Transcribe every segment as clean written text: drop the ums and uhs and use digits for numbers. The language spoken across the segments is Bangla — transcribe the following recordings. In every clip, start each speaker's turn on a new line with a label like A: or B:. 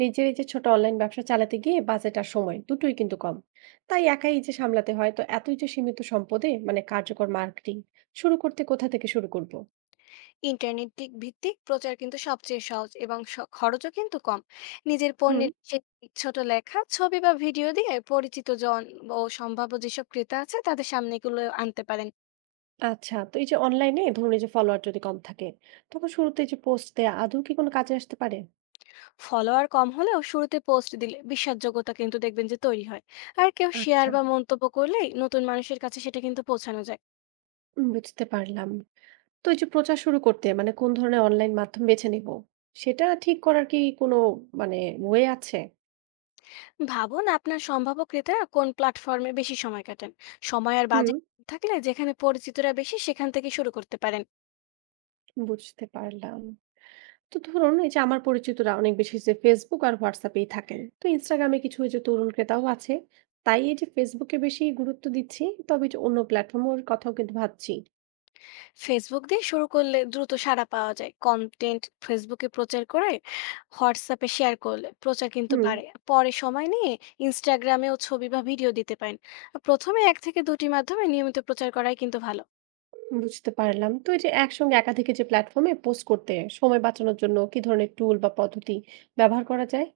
A: নিজের এই যে ছোট অনলাইন ব্যবসা চালাতে গিয়ে বাজেট আর সময় দুটোই কিন্তু কম, তাই একাই এই যে সামলাতে হয়। তো এতই যে সীমিত সম্পদে মানে কার্যকর মার্কেটিং শুরু করতে কোথা থেকে শুরু করব?
B: ইন্টারনেট দিক ভিত্তিক প্রচার কিন্তু সবচেয়ে সহজ এবং খরচও কিন্তু কম। নিজের
A: হুম।
B: পণ্যের বিশেষ দিক, ছোট লেখা ছবি বা ভিডিও দিয়ে পরিচিত জন ও সম্ভাব্য যেসব ক্রেতা আছে তাদের সামনে এগুলো আনতে পারেন।
A: আচ্ছা, তো এই যে অনলাইনে ধরুন এই যে ফলোয়ার যদি কম থাকে, তখন শুরুতে এই যে পোস্ট দেয়া আদৌ কি কোনো কাজে আসতে পারে?
B: ফলোয়ার কম হলেও শুরুতে পোস্ট দিলে বিশ্বাসযোগ্যতা কিন্তু দেখবেন যে তৈরি হয়। আর কেউ শেয়ার
A: আচ্ছা।
B: বা মন্তব্য করলেই নতুন মানুষের কাছে সেটা কিন্তু পৌঁছানো যায়।
A: বুঝতে পারলাম। তো এই যে প্রচার শুরু করতে মানে কোন ধরনের অনলাইন মাধ্যম বেছে নিব, সেটা ঠিক করার কি কোনো মানে ওয়ে আছে?
B: ভাবুন আপনার সম্ভাব্য ক্রেতারা কোন প্ল্যাটফর্মে বেশি সময় কাটেন। সময় আর
A: হুম।
B: বাজেট থাকলে যেখানে পরিচিতরা বেশি সেখান থেকে শুরু করতে পারেন।
A: বুঝতে পারলাম। তো ধরুন এই যে আমার পরিচিতরা অনেক বেশি যে ফেসবুক আর হোয়াটসঅ্যাপেই থাকেন, তো ইনস্টাগ্রামে কিছু এই যে তরুণ ক্রেতাও আছে। তাই এই যে ফেসবুকে বেশি গুরুত্ব দিচ্ছি, তবে এই যে অন্য প্ল্যাটফর্মের কথাও কিন্তু ভাবছি।
B: ফেসবুক দিয়ে শুরু করলে দ্রুত সাড়া পাওয়া যায়, কন্টেন্ট ফেসবুকে প্রচার করে হোয়াটসঅ্যাপে শেয়ার করলে প্রচার কিন্তু
A: হুম।
B: বাড়ে। পরে সময় নিয়ে ইনস্টাগ্রামেও ছবি বা ভিডিও দিতে পারেন। প্রথমে এক থেকে দুটি মাধ্যমে নিয়মিত প্রচার করাই কিন্তু ভালো।
A: বুঝতে পারলাম। তো এই যে একসঙ্গে একাধিক এই যে প্ল্যাটফর্মে পোস্ট করতে সময় বাঁচানোর জন্য কি ধরনের টুল বা পদ্ধতি ব্যবহার করা যায়?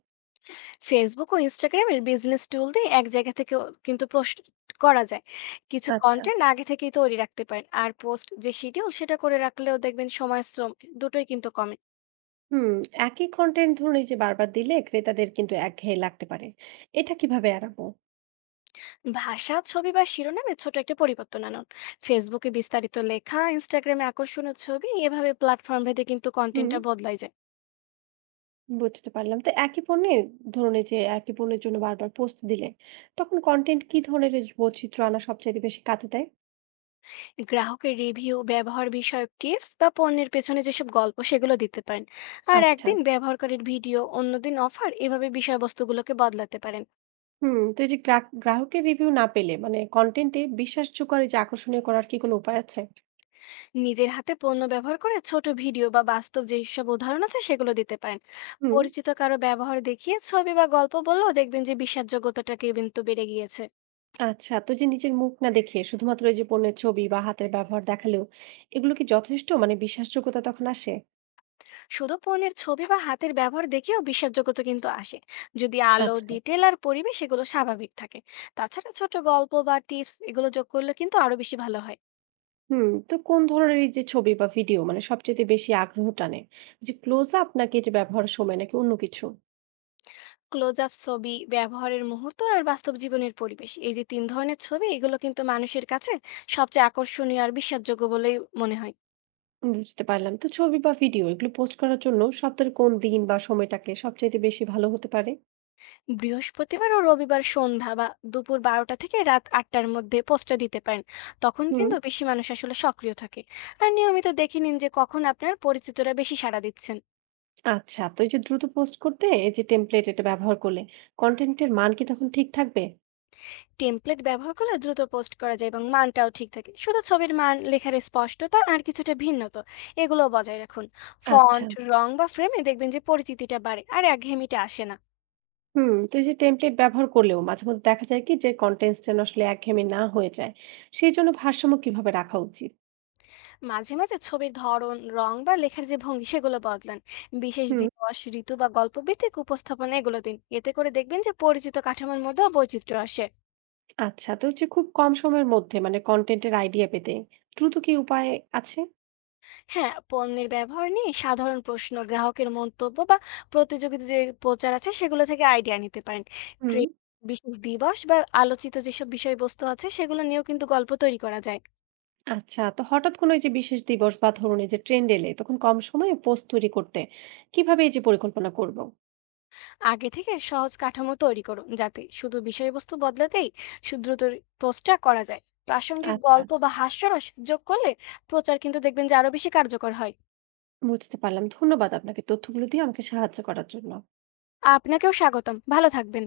B: ফেসবুক ও ইনস্টাগ্রামের বিজনেস টুল দিয়ে এক জায়গা থেকে কিন্তু পোস্ট করা যায়। কিছু
A: আচ্ছা।
B: কন্টেন্ট আগে থেকেই তৈরি রাখতে পারেন, আর পোস্ট যে শিডিউল সেটা করে রাখলেও দেখবেন সময় শ্রম দুটোই কিন্তু কমে।
A: হুম। একই কন্টেন্ট ধরুন এই যে বারবার দিলে ক্রেতাদের কিন্তু একঘেয়ে লাগতে পারে, এটা কিভাবে এড়াবো?
B: ভাষা ছবি বা শিরোনামে ছোট একটা পরিবর্তন আনুন। ফেসবুকে বিস্তারিত লেখা, ইনস্টাগ্রামে আকর্ষণীয় ছবি, এভাবে প্ল্যাটফর্ম ভেদে কিন্তু
A: হুম,
B: কন্টেন্টটা বদলাই যায়।
A: বুঝতে পারলাম। তো একই পণ্যে ধরুন এই যে একই পণ্যের জন্য বারবার পোস্ট দিলে, তখন কনটেন্ট কি ধরনের এই বৈচিত্র্য আনা সবচাইতে বেশি কাজে দেয়?
B: গ্রাহকের রিভিউ, ব্যবহার বিষয়ক টিপস বা পণ্যের পেছনে যেসব গল্প সেগুলো দিতে পারেন। আর
A: আচ্ছা।
B: একদিন ব্যবহারকারীর ভিডিও, অন্যদিন অফার, এভাবে বিষয়বস্তুগুলোকে বদলাতে পারেন।
A: হুম। তো এই যে গ্রাহকের রিভিউ না পেলে মানে কনটেন্টে বিশ্বাসযোগ্য আর এই যে আকর্ষণীয় করার কি কোনো উপায় আছে?
B: নিজের হাতে পণ্য ব্যবহার করে ছোট ভিডিও বা বাস্তব যেসব উদাহরণ আছে সেগুলো দিতে পারেন।
A: হুম।
B: পরিচিত কারো ব্যবহার দেখিয়ে ছবি বা গল্প বললেও দেখবেন যে বিশ্বাসযোগ্যতাটা কিন্তু বেড়ে গিয়েছে।
A: আচ্ছা। তো যে নিজের মুখ না দেখে শুধুমাত্র এই যে পণ্যের ছবি বা হাতের ব্যবহার দেখালেও এগুলো কি যথেষ্ট মানে বিশ্বাসযোগ্যতা তখন আসে?
B: শুধু পণ্যের ছবি বা হাতের ব্যবহার দেখেও বিশ্বাসযোগ্যতা কিন্তু আসে, যদি আলো
A: আচ্ছা।
B: ডিটেল আর পরিবেশ এগুলো স্বাভাবিক থাকে। তাছাড়া ছোট গল্প বা টিপস এগুলো যোগ করলে কিন্তু আরো বেশি ভালো হয়।
A: হুম। তো কোন ধরনের এই যে ছবি বা ভিডিও মানে সবচাইতে বেশি আগ্রহ টানে? যে ক্লোজ আপ নাকি এই যে ব্যবহারের সময় নাকি অন্য কিছু?
B: ক্লোজ আপ ছবি, ব্যবহারের মুহূর্ত আর বাস্তব জীবনের পরিবেশ, এই যে তিন ধরনের ছবি এগুলো কিন্তু মানুষের কাছে সবচেয়ে আকর্ষণীয় আর বিশ্বাসযোগ্য বলেই মনে হয়।
A: বুঝতে পারলাম। তো ছবি বা ভিডিও এগুলো পোস্ট করার জন্য সপ্তাহের কোন দিন বা সময়টাকে সবচাইতে বেশি ভালো হতে পারে?
B: বৃহস্পতিবার ও রবিবার সন্ধ্যা বা দুপুর 12টা থেকে রাত 8টার মধ্যে পোস্টটা দিতে পারেন। তখন
A: হুম।
B: কিন্তু বেশি মানুষ আসলে সক্রিয় থাকে। আর নিয়মিত দেখে নিন যে কখন আপনার পরিচিতরা বেশি সাড়া দিচ্ছেন।
A: আচ্ছা, তো এই যে দ্রুত পোস্ট করতে এই যে টেমপ্লেট এটা ব্যবহার করলে কনটেন্টের মান কি তখন ঠিক থাকবে?
B: টেমপ্লেট ব্যবহার করলে দ্রুত পোস্ট করা যায় এবং মানটাও ঠিক থাকে, শুধু ছবির মান, লেখার স্পষ্টতা আর কিছুটা ভিন্নতা এগুলো বজায় রাখুন।
A: আচ্ছা।
B: ফন্ট, রং বা ফ্রেমে দেখবেন যে পরিচিতিটা বাড়ে আর একঘেয়েমিটা আসে না।
A: হুম, তো এই যে টেমপ্লেট ব্যবহার করলেও মাঝে মধ্যে দেখা যায় কি যে কনটেন্টস যেন আসলে একঘেয়েমি না হয়ে যায়। সেই জন্য ভারসাম্য কিভাবে রাখা উচিত?
B: মাঝে মাঝে ছবির ধরন, রং বা লেখার যে ভঙ্গি সেগুলো বদলান। বিশেষ
A: হুম।
B: দিবস, ঋতু বা গল্প ভিত্তিক উপস্থাপনা এগুলো দিন, এতে করে দেখবেন যে পরিচিত কাঠামোর মধ্যেও বৈচিত্র্য আসে।
A: আচ্ছা, তো এই যে খুব কম সময়ের মধ্যে মানে কনটেন্টের আইডিয়া পেতে দ্রুত কি উপায় আছে?
B: হ্যাঁ, পণ্যের ব্যবহার নিয়ে সাধারণ প্রশ্ন, গ্রাহকের মন্তব্য বা প্রতিযোগিতা যে প্রচার আছে সেগুলো থেকে আইডিয়া নিতে পারেন।
A: হুম।
B: ট্রেন, বিশেষ দিবস বা আলোচিত যেসব বিষয়বস্তু আছে সেগুলো নিয়েও কিন্তু গল্প তৈরি করা যায়।
A: আচ্ছা, তো হঠাৎ কোনো এই যে বিশেষ দিবস বা ধরুন এই যে ট্রেন্ড এলে তখন কম সময়ে পোস্ট তৈরি করতে কিভাবে এই যে পরিকল্পনা করব?
B: আগে থেকে সহজ কাঠামো তৈরি করুন, যাতে শুধু বিষয়বস্তু বদলাতেই দ্রুত পোস্টটা করা যায়। প্রাসঙ্গিক
A: আচ্ছা।
B: গল্প বা হাস্যরস যোগ করলে প্রচার কিন্তু দেখবেন যে আরো বেশি কার্যকর হয়।
A: বুঝতে পারলাম, ধন্যবাদ আপনাকে তথ্যগুলো দিয়ে আমাকে সাহায্য করার জন্য।
B: আপনাকেও স্বাগতম, ভালো থাকবেন।